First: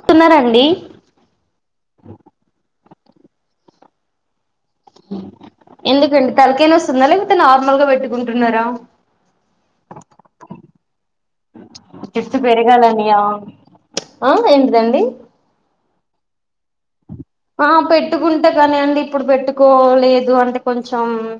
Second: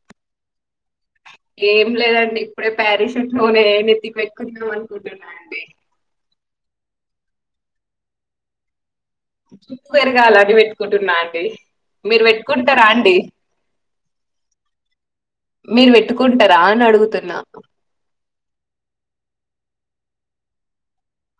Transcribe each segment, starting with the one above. స్తున్నారండి ఏమ్ లేద అండి ఇప్పుడే ప్యారిస్ట్నే మోల్ నెత్తి పెట్ క్కుందామ్ అనుకుంటు ఉన్నా న్ అండి తలకైన వస్తు ఉందా లేక కుంటే నార్మల్ గా పెట్టుకుంటు ఉన్నారా చ పెరగా అలాగ పెట్టుకుంటు ఉన్నా అండి మీరు జుట్టు పెట్టుకుంటారా అండి పెరగాలనియా ఆ ఏంటిదఅండి ఉంటారా అని అడుగుతారు ఆ పెట్టుకుంటే కాని అండి ఇప్పుడు పెట్టుకోలేదు అంటే కొంచెం మ్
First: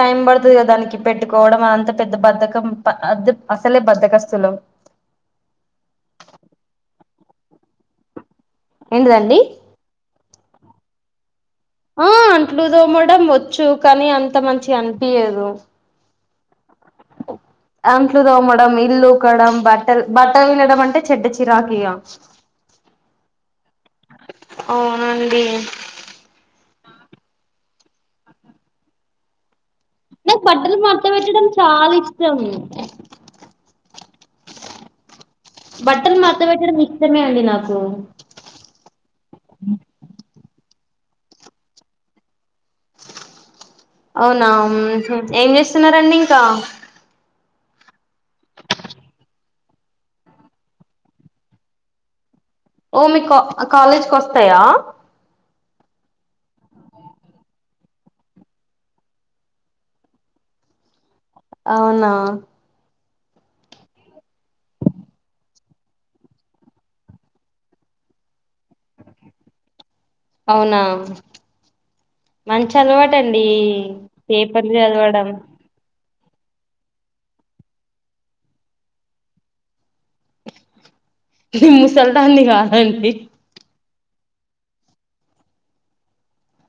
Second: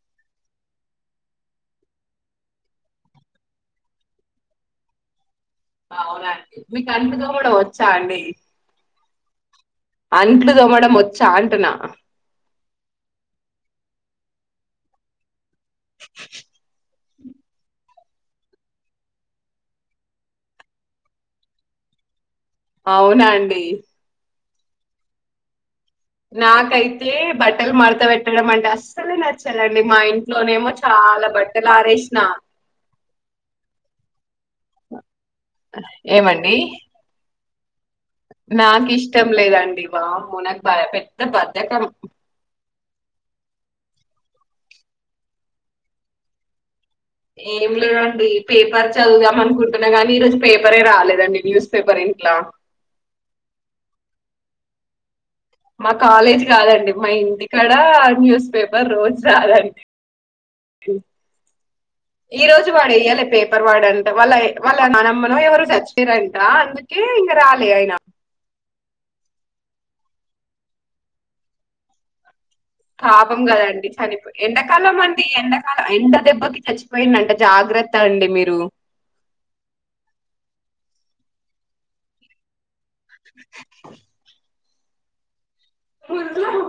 టైం పడుతుంది కదా దానికి పెట్టుకోవడం అంతా పెద్ద బధకం అసలే బద్దకస్తులు అవునా అండి మీకు అంతకు కూడా వచ్చా అండి ఏంటిదఅండి అంట్లుదో మఅడం మ్ వచ్చా అంటు ఉన్నా ఆ అట్లుదో మడం వచ్చు కానీ అంత మంచిగా అనిపియదు ఓ అంట్లు తోమ అడం మ్ ఇల్లు ఉకడం మ్ బట్టల్ బట్టలు వినడం అంటే చెడ్డ చిరాక్ ఇగా అవునా అండి అవునండి! నాకైతే, బట్టలు మడత పెట్టడం. అంటే అస్సల్ నచ్చదు. అండి, మా నాకు ఇంట్లోనేమో, బట్టలు మడత చాలా పెట్టడం బట్టలు చాలా ఆరేసిన. ఇష్టం బట్టలు మడత ఏమండి పెట్టడం. ఇష్టమే అండి నాకు. నాకు ఇష్టం లేదండి, బాబోయ్ నాక్ భయ పెద్ద బద్ధకం. అవునా! ఏం చేస్తున్నండి. ఇంకా ఏం లేదండి. పేపర్ చదువుదాం అనుకుంటున్నా గానీ ఈ రోజు పేపరే రాలేదండి, న్యూస్ పేపర్ ఇంట్లా ఓ మీక కాలేజ్కి వస్తాయా? మా కాలేజీ గాదండి. మా ఇంటి కాడ న్యూస్ పేపర్ రోజు రాదండి. అవునా ఈ రోజు వాడు ఎయ్యాలె. పేపర్ వాడంట, వాళ్ళ వాళ్ళ నానమ్మనం ఎవరు చచ్చారంట, అందుకే ఇంగ రాలే ఆయన. అవునా మంచి పాపం అలవాటండి కదండి చనిపోయి. పేపర్లు ఎండాకాలం అండి, చదవడం ఎండాకాలం ఎండ్లు దెబ్బకి చచ్చిపోయింది. అంట జాగ్రత్త అండి మీరు నీ ముసల్ దాన్ని కాదండి. ఉళ్లగు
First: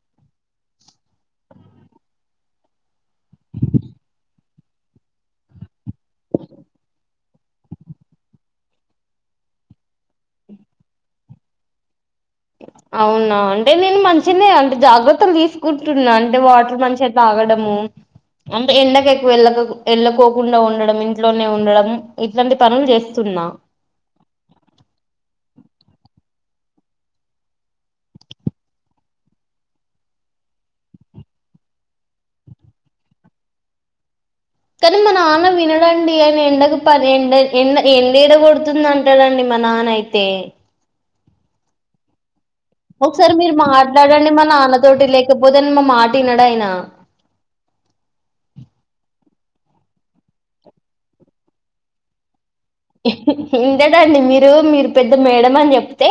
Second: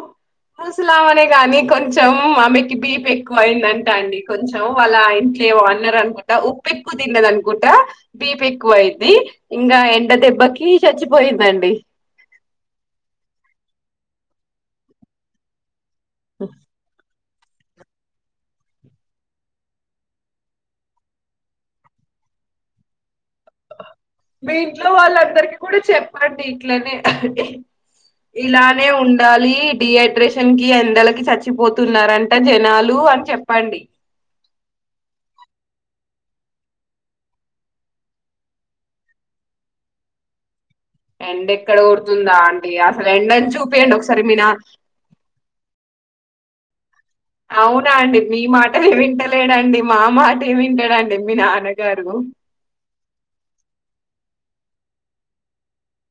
ముసలామనే గానీ, కొంచెం ఆమెకి బీప్ ఎక్కువ అయిందంటా. అండి కొంచెం వాళ్ళ ఇంట్లో ఎవో అన్నరానుకుంటా, ఉప్పు ఎక్కువ తిన్నది. అనుకుంటా బీపి ఎక్కువ అయింది. ఇంకా ఎండ దెబ్బ కీ చచ్చిపోయిందండి. అవునా, అంటే నేను మంచినే అంటే జాగ్రత్తలు తీసుకుంటున్నా, అంటే వాటర్ మంచిగా తాగడము అంటే ఎండక ఎక్కువ ఎళ్ళకోకుండా ఉండడం. ఇంట్లోనే ఉండడం, ఇట్లాంటి పనులు చేస్త మీ ఇంట్లో వాళ్ళందరికి కూడా చెప్పండి. ఇట్లనే ఇలానే ఉండాలి. డిహైడ్రేషన్ కి ఎండలకి చచ్చిపోతున్నారంట. జనాలు కు అని చెప్పండి. కానీ మా నాన్న వినడండి. ఆయన ఎండ పది ఎండ ఎ ఎండే ఎడ కొడుతుంది. అంటాడండి మ మా నాన్న అయితే ఎండ ఎక్కడ కోడుతుందా. అం ఒకసారి మీరు మాట్లాడండి. మా నాన్న తోటి లేకపోతే, మా మాట వినడు ఆయన అవునా అండి, మీ మాట ఏమింటలేడండి, మా మాట ఏమింటాడండి, మీ నాన్నగారు ఇంటడండి మీరు, మీరు పెద్ద మేడ అని చెప్తే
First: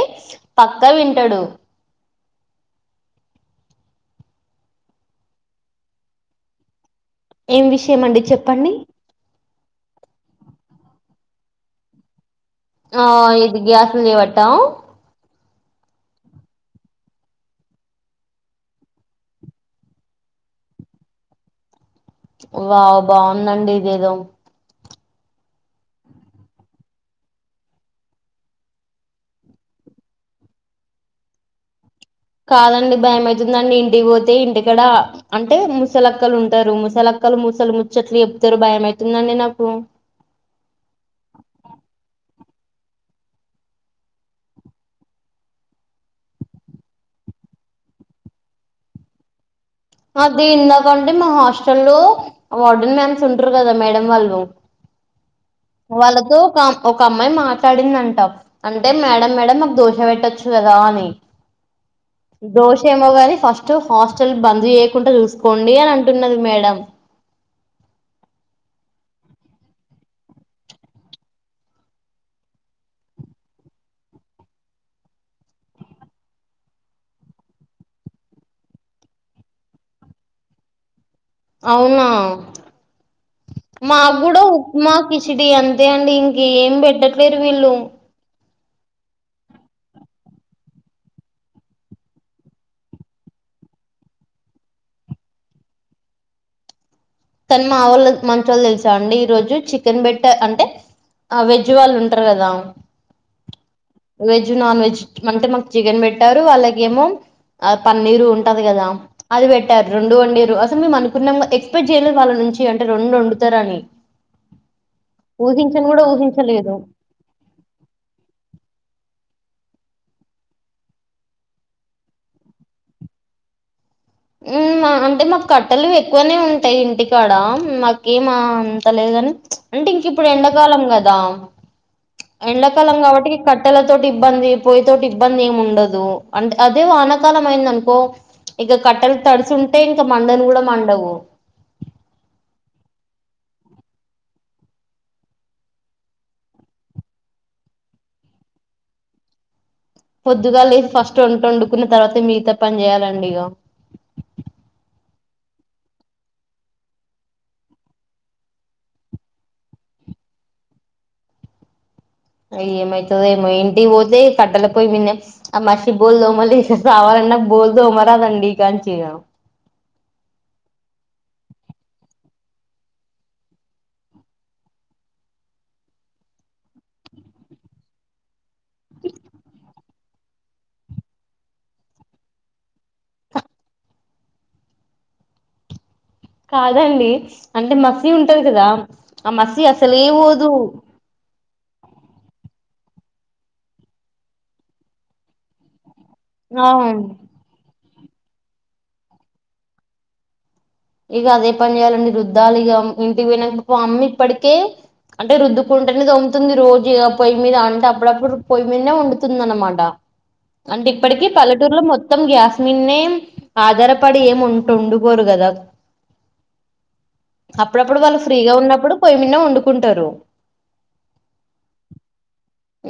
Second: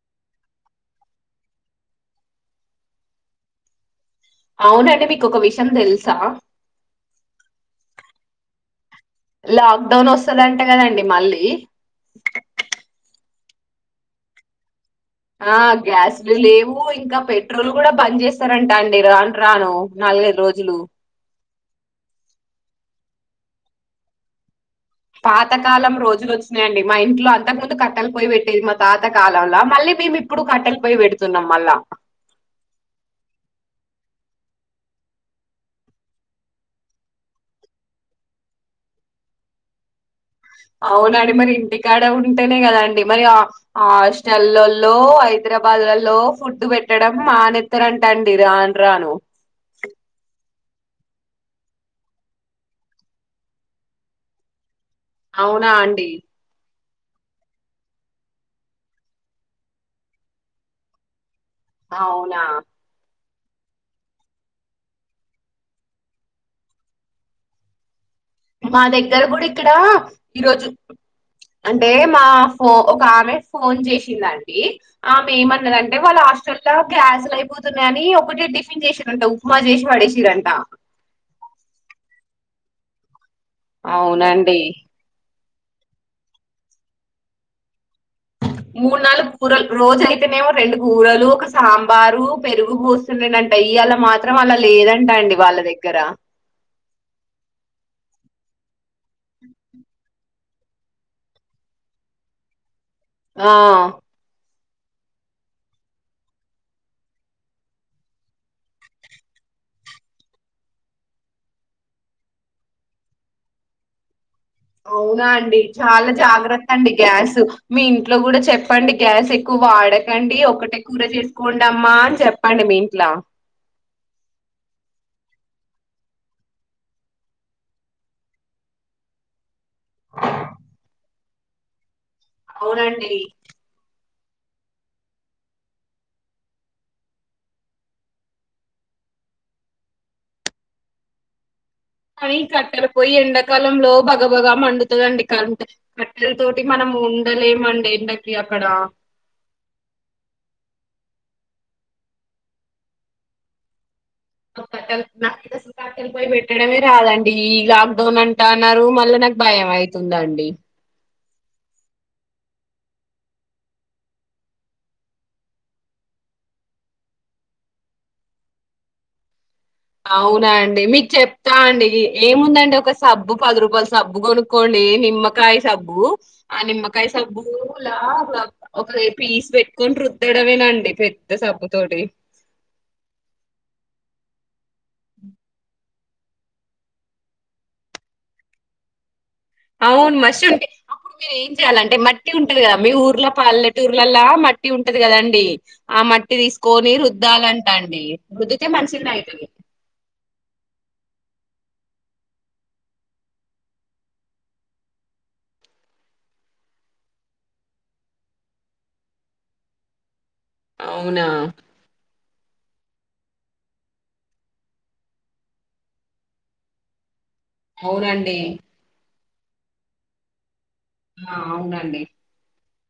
పక్కా వింటడు. అవునండి, మీకు ఒక విషయం తెలుసా? ఏం విషయం అండి చెప్పండి. లాక్డౌన్ వస్తుందంట, గదండి మళ్ళీ ఆ ఇది గ్యాస్ లు జెవటా ఆ గ్యాస్లు లేవు, ఇంకా పెట్రోల్ గూడా బంద్ చేస్తారంట. అండి రాని రాను నాలుగదు రోజులు వావ్ బాగుందండి. ఇదేదో పాతకాలం రోజు వచ్చినాయియండి. మా ఇంట్లో అంతకు ముందు కట్టలు పోయి పెట్టేది, మా పాత కాలంల మళ్ళీ మేము ఇప్పుడు కట్టలు పోయి పెడుతున్నాం. మళ్ళా కాదండి భయమవుతుందండి. ఇంటికి పోతే ఇంటి కాడ అంటే ముసలక్కలు ఉంటారు. ముసల క్కలు మూసలు ముచ్చట్లు చెప్తరు. భయ అవుతుందండి, నాకు అంటేనే, గదాండి మరి ఆ ఆహస్టల్లలో హైదరాబాద్లలో ఫుడ్ పెట్టడం. మానేస్తత్తరంట అండి, రాను రాను అది ఇందాకంటే, మా హాస్టల్ లో వర్డన్ మ్యామ్స్ ఉంటరు. గదా మేడం వాళ్ళు అవునా అండి? వాళ్ళతో కమ్ ఒక అమ్మాయి మాట్లాడిందంటా, అంటే మేడం మేడం మాకు దోష పెట్టచ్చు కదా అని. అవునా! దోష ఏమోగానీ ఫస్ట్ హాస్టల్ బంద్ చేయకుండా చూసుకోండి అని అంటున్నది మేడం. మా దగ్గర కూడా ఇక్కడా ఈరోజు అంటే మా ఫో ఒక ఆమె ఫోన్ చేసిందాంటీ, ఆమె ఏమన్నదంటే వాళ్ళ హాస్టల్లా గ్యాస్లు అయిపోతున్నయని ఒకటే టిఫిన్ చేసింరంటా ఉప్మా చేసి పడేసింరంటా. అవునా మాకూడా అవునండి. ఉప్మా, కిచి చిడి అంతే అండి ఇంకా ఏం పెట్టట్లేరు వీళ్ళు. మూడు నాలుగు కూరలు రోజు అయితేనేమో రెండు కూరలు, ఒక సాంబారు, పెరుగు పోస్తుండే అంటా ఇయాళ మాత్రం అలా లేదంట అండి వాళ్ళ దగ్గర. కని మావొళ్ళు మంచోళ్ళు తెలుసా అండి ఈరోజు చికెన్ బెట్ట అంటే ఆ వెజ్ వాళ్ళు ఉంటరుకదా ఆ వెజ్ నాన్ వెజ్ అంటే మాకు చికెన్ పెట్టారు అల్లాకేమో ఆ పన్నీరు ఉంటది కదా అది పెట్టారు. రెండు వండీర్రు అసలు మేము అనుకున్నాం ఎక్స్పెక్ట్ చేయలేదు వాళ్ళ నుంచి అంటే రెండు వండుతరని. అవునా అండి చాలా జాగ్రత్త ఊహించలేదు అండి గ్యాస్. మీ ఇంట్లో కూడా చెప్ చెప్పండి. గ్యాస్ ఎక్కువ వాడకండి, ఒకటే కూర చేసుకోండమ్మా అని చెప్పండి మీ ఇంట్లా. అంటే మాకు కట్టెలు ఎక్కువనే ఉంటయి ఇంటికాడ మాకేం మా అంతలేదు. కని అంటే ఇంక ఇప్పుడు ఎండాకాలం కదా ఎండాకాలం అవునండి కాబట్టి కట్టెలతో టి ఇబ్బంది, పొయ్యి తోటి ఇబ్బంది ఏమి ఉండదు అంటే అదే వానకాలం అయింది అనుకో ఇగ కట్టెలు తడుసుంటయి ఇంకా మండను కూడా మండవు. కానీ కట్టెలు పోయి ఎండాకాలంలో బగబగ మండుతదండి కరంటు. కట్టెల తోటి మనం ఉండలేమండి ఎండకి అక్కడా. పొద్దుగా లేసి ఫస్ట్ వంట వండుకున్న తర్వాతే మిగతా పని చేయాలండి ఇగ. ఓ కట్టెల్ నాకు గిట్ట స కట్టలపోయ్యి పెట్టడమే రాదండి. ఈ లాక్డౌన్ అంటా అన్నారు, మళ్ళా నాకు భయం అయితుందండి. ఆ ఇగా ఏమయుతదో ఏమో, ఇంటికి పోతే కట్టల పోయి మిన్నే. ఆ మషి బోల్లు తోమలేక సావాలి. నాకు బోల్లుతోమరాదండి ఇకాంచి ఇగా. అవునా అండి మీకు చెప్తా అండి. ఏముందండి ఒక సబ్బు పది రూపాల సబ్బు కొనుక్కోండి. డి నిమ్మకాయ సబ్బు, ఆ నిమ్మకాయ సబ్బులా ఒక పీస్ పెట్టుకొని రుద్ ద్దడమేనండి పెద్ద సబ్బు తోటి. ఉ కాదండి అంటే మసి ఉంటది కదా ఆ మసి అసలే అవును మషి పోదు ఉంటే అప్పుడు మీరు ఏం చెయాలంటే మ ట్టి ఉంటది కదా మీ ఊర్ల పల్లెటూర్లలల్లా మట్టి ఉంటది కదండి. ఆ మట్టి ఆ తీసుకొని రుద్దాలంట అండి రుద్దుతే మంచిగనే అయితది. ఇగ అదే పని చేయ్యాలండి రుద్దాలి ఇగ ఇంటికి పోయినంక మా అమ్మ ఇప్పటికే అంటే రుద్దుకుంటనే తోముతుంది రోజు ఇగా పొయ్యి మీద, అంటే అప్పుడప్పుడు పొయ్యి మీదనే వండుతుంది అనమాట. అంటే ఇప్పటికి అవునా పల్లెటూరులో మొత త్తం గ్యాస్ మీదనే ఆధారపడి ఏం వంట వండుకోరు కదా. అప్పుడప్పుడు వాళ్ళు అవునండి ఫ్రీగా ఉన్నప్పుడు పొయ్యమీదనే వండుకుంటరు. ఆ అవునండి.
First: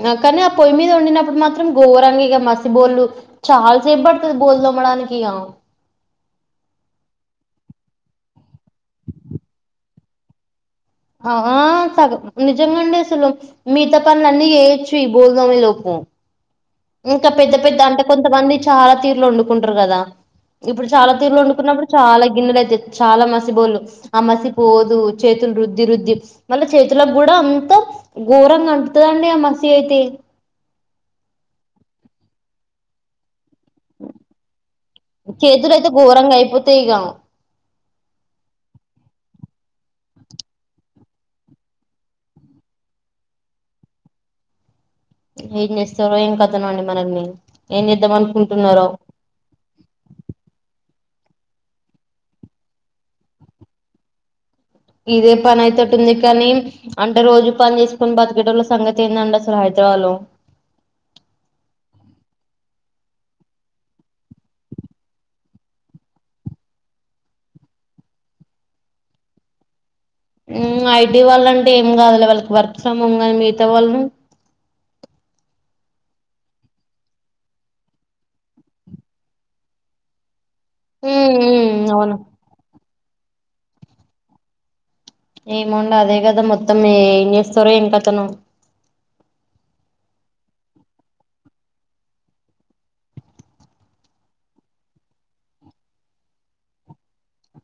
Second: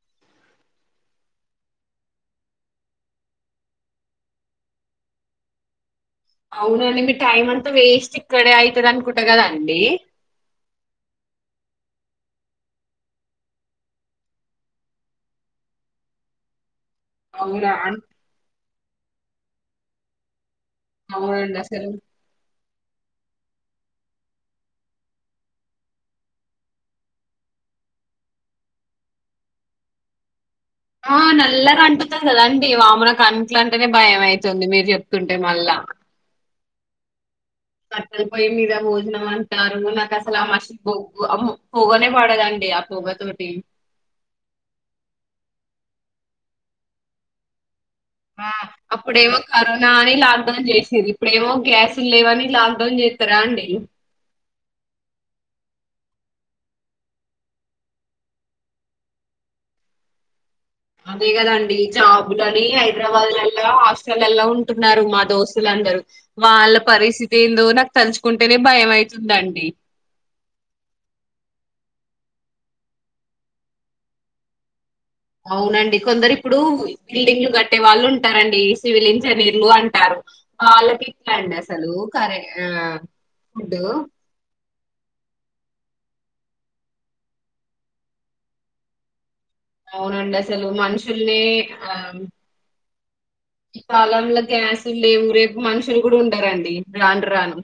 ఆ కనీ ఆ పొయ్యి మీద వండినప్పుడు మాత్రం గోరంగా ఇగా మసి బోళ్లు చాలా సేపు పడుతది మసి బోల్ తోమడానికి ఇగ అవునా అండి మీ టైమ్ అంతా వేస్ట్ ఇక్కడే అయితది అనుకుంటా కదాండి. ఆ ఆ సగ నిజంగ అండి అసలు మిగతా పనుల అన్నీ చేయొచ్చు ఈ భోజనం అయ్యె లోపు ఇంక పెద్ద అవునా పెద్ద అంటె అన్- కొంతమంది చాలా తీరులో వండుకుంటరు కదా ఇప్పుడు చాలా తీరులు అవునండి వండుకున్నప్పుడు అసలు చాలా గిన్నెలు అతయ్యి చాలా మసిబోళ్ళు ఆ మసి పోదు చేతులు రుద్ది రుద్ది మళ్ళ చేతుల గ్గూడా అంత ఘోరంగా అంటుతుదండి ఆ మసి అయితే ఆ నల్ల గా అంటుతది కదాండి వామ్మో నాకు అట్లంటేనే భయం అయితుంది మీరు చెప్తుంటే నె మళ్ళా ఇగ కట్టెల పోయి మీద భోజనం అంటారు నాకు అసలు ఆ మషి కి బొగ్గు అమ్మో పోగనే పడదండి అపోగ తోటి ఏం చేస్తారో ఏం కథనో అండి మనల్ని ఏం చేద్దాం ఆ అనుకుంటున్నారో అప్పుడేమో కరోనా అని లాక్డౌన్ చేసిర్రి ఇప్పుడేమో గ్యాస్ లేవని లాక్డౌన్ చేస్తార అండి ఇదే పని అయెటటుంది కానీ అంటే రోజు పని చేసుకొని బతకెటోళ్ళ సంగతి ఏందండి అసలు హైద హలో అదే కదండి జాబ్ లని హైదరాబాద్ లల్లో హాస్టల ల్లో ఉంటున్నారు మా దోస్తులం అందరు వాళ్ళ పరిస్థితి ఏందో నాకు తలుచుకుంటేనే భయం అయితుందండి మ్ ఐటీ వాళ్ళ అంటే ఏం కాదులే వాళ్ళకి వర్క్ ఫ్రమ్ హోమ్ గాని మిగతా వాళ్ళు అవునండి కొందరు ఇప్పుడు బిల్డింగ్లు కట్టే వాళ్ళు ఉంటారండి సివిల్ ఇంజనీర్లు అంటారు వాళ్లకి ఎట్ల ఉమ్ అండి ఉమ్ అసలు అవును కరే ఆ ఫుడ్ ఏమోండి అదే కదా మొత్తం ఏం చేస్తారు ఏం కథనో అవునండి అసలు మనుషుల్ని ఆ ఈ కాలంలో గ్యాస్ ల్లేవు రేపు మనుషులు కూడా ఉండరండి రాను రాను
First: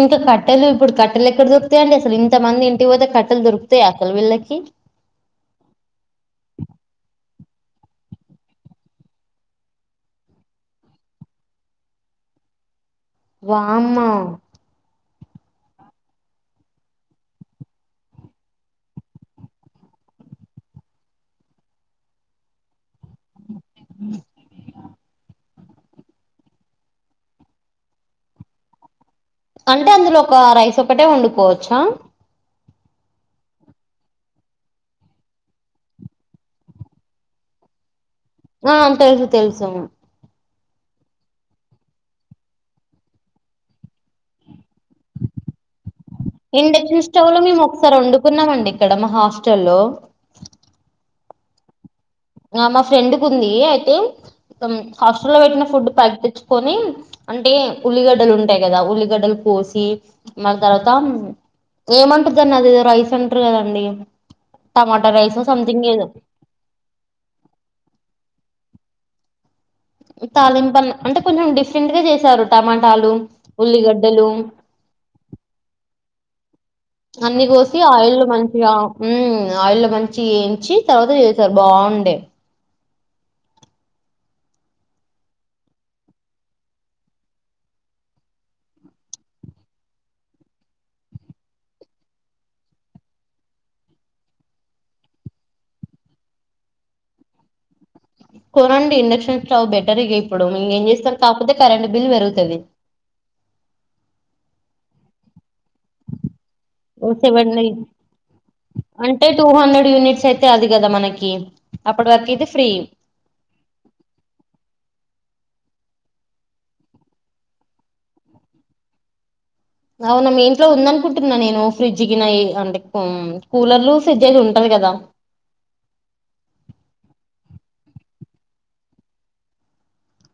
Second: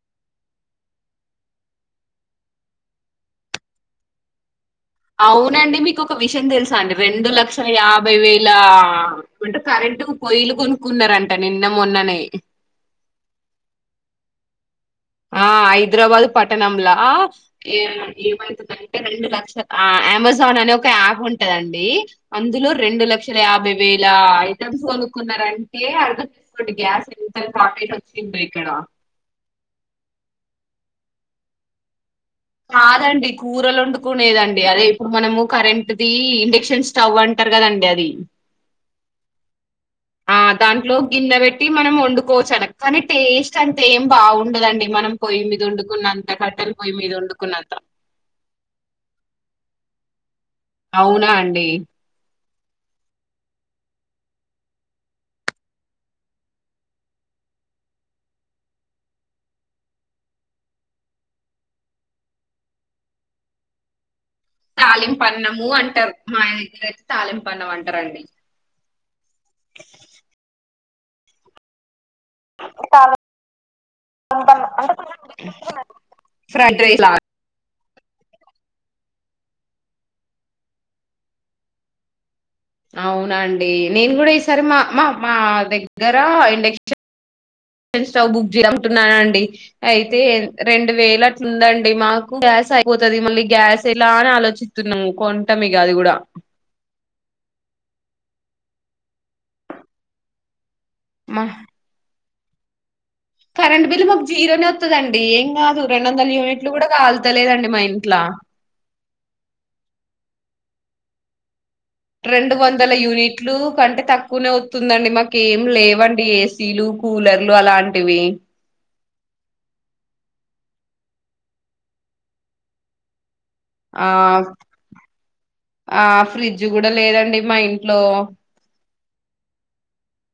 ఇంక కట్టెలు ఇప్పుడు కట్టెలు ఎక్కడ దొరుకుతాయి అండి అసలు ఇంతమంది ఇంటికి పోతే కట్టెలు దొరుకుతాయ అసలు వీళ్ళకి అవునండి మీకు ఒక విషయం తెలుసా అండి రెండు లక్ష యాభై వేల అంట కరెంటు పొయ్యలు కొనుక్కున్నారంట నిన్న మొన్ననే వామ్మో ఆ హైదరాబాద్ పట్టణంలా ఏ ఏమైతుందంటే రెండు లక్షల ఆ అమెజాన్ అని ఒక యాప్ ఉంటదండి అందులో రెండు లక్ష లక్షల యాభై వేల ఐటమ్స్ కొనుక్కున్నరండి ఏ అర్ధం చేసుకోండి గ్యాస్ ఎంత షార్టేజ్ వచ్చిందో ఇక్కడ అంటే అందులో ఒక రైస్ ఒకటే వండుకోవచ్చా అదండి కూరలు వండుకునేదండి అదే ఇప్పుడు మనము కరెంట్ దీ ఇండక్షన్ స్టవ్ అంటారు కదండి అది ఆ తెలుసు తెలుసు మ్ ఆ దాంట్లో గిన్నె పెట్టి మనం వండుకోవచ్చు అట కానీ టేస్ట్ అంత ఏం బావుండదండి మనం పోయి దీని మీద పండు ఇండక్షన్ స్టవ్ లో మేము ఒకసారి వండుకున్నాము అండి ఇక్కడ మా హాస్టల్లో అవునా అండి ఆ మా ఫ్రెండ్ కు ఉంది అయితే ఇక హాస్టల్ లో పెట్టిన ఫుడ్ పైకి తెచ్చుకొని అంటే ఉల్లిగడ్డలు ఉంటాయి కదా ఉల్లిగడ్డలు పోసి మళ్ళ తర్వాత ఏమంటదండి అది ఏదొ రైస్ అంటారు కదండి టమాటా తాలింపు రైస్ అన్నము సంథింగ్ ఏదో అంటారు మా దగ్గర అయితే తాలింపు అన్నం అంటారండి తాలింపన్న అంటే కొంచెం డిఫరెంట్ గా చేస్త స్తారు టమాటాలు ఉల్లి గడ్డలు ప్రైడ్ రైస్ లా ఆయిల్ లో మంచిగా ఉ ఆయిల్ లొ మంచిగ వేయించి తర్వాత చేశారు బావుండే అవునాండి నేను కూడా ఈసారి మా మా మా దగ్గర ఇండక్షన్ స్టవ్ బుక్ జేయ్ అంటున్నానండి అయితే రెండు వేల అట్లుందండి మాకు గ్యాస్ గ్యాస్ అయిపోతది మళ్ళీ గ్యాస్ ఎలా అని ఆలోచిస్తున్నాము కొంటమె. ఇగ అది గుడా [inaudible] కొనండి ఇండక్షన్ స్టవ్ బెటర్ ఇగ ఇప్పుడు ఎం చేస్తామ్ మా కాపోతే కరెంట్ బిల్ పెరు తది కరెంట్ బిల్లు మాకు జీరోనే వత్తదండి ఎం కా రెండోందల యూనిట్లు కూడా కల్తాలేదండి సెవెన్ మా ఇంట్లా అంటే టూ హండ్రెడ్ యూనిట్స్ అయితే అది గదా మనకి అప్పటి వరకు అయితే రెండు ఫ్రీ వందల యూనిట్లు కంటే తక్కువనే వత్తుందండి మాకు ఏం లేవు ఏసీలు కూలర్లు అలాంటివి అవునా మీ ఇంట్లో ఉంద అనుకుంటున్నా నేను ఫ్రిడ్జ్ గిన అంటే కూలర్లు ఆ ఫ్రిడ్జ్ అది ఉంటది కదా ఆ ఫ్రిడ్జ్ గూడా లేదండి మా ఇంట్లో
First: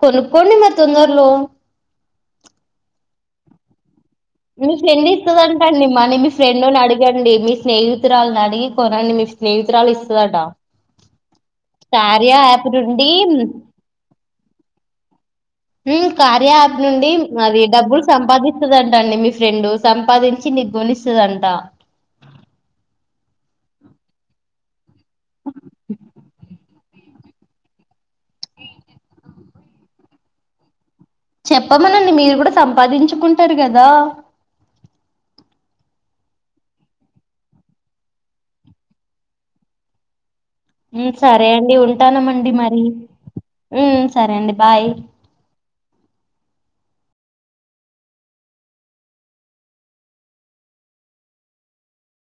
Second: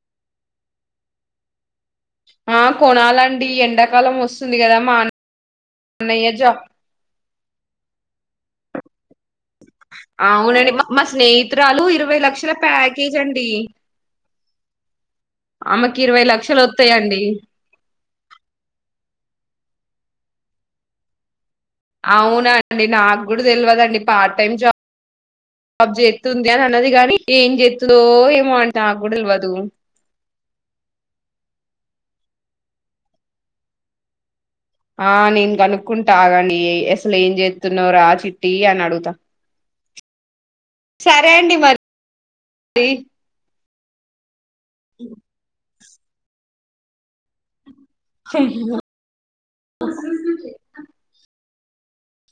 కొనుక్కోండి మరి తొందర్లో ఆ కొనాలండి ఎండ మీ ఫ్రెండ్ ఇస్తదంటండి మనీ మీ అన్నయ్య జా ఫ్రెండ్ని అడిగండి మీ స్నేహితురాలని అడిగి కొనండి స్నేహితురాలు ఇస్తదట అవునండి మా మా స్నేహితురాలు ఇరవై కార్య లక్షల యాప్ నుండి ప్యాకేజ్ [inaudible] అండి ఆమెకి మ్ ఇరవై కార్య లక్షలు యాప్ నుండి వత్తయండి అది డబ్బులు సంపాదిస్తదంట అండి మీ ఫ్రెండు సంపాదించి నీకు గొనిస్తాదంట అవునా అండి నాకు కూడా తెల్వదండీ పార్ట్ టైమ్ జాబ్ బ్ జేత్తుంది అని అన్నది గాని ఎం జేత్తదో ఏమో అండి నాక్ కూడ తెల్వదు చెప్పమనండి మీరు కూడా సంపాదించుకుంటరు కదా ఆ నేను కనుక్కుంటా ఆగండి అసలు ఏం చేస్తున్నవ్ రా చిట్టి అని అడుగుతా [unintelligible] మ్ సరే అండి ఉంటానమండి మరి ఉమ్ సరే అండి. బాయ్. [unintelligible]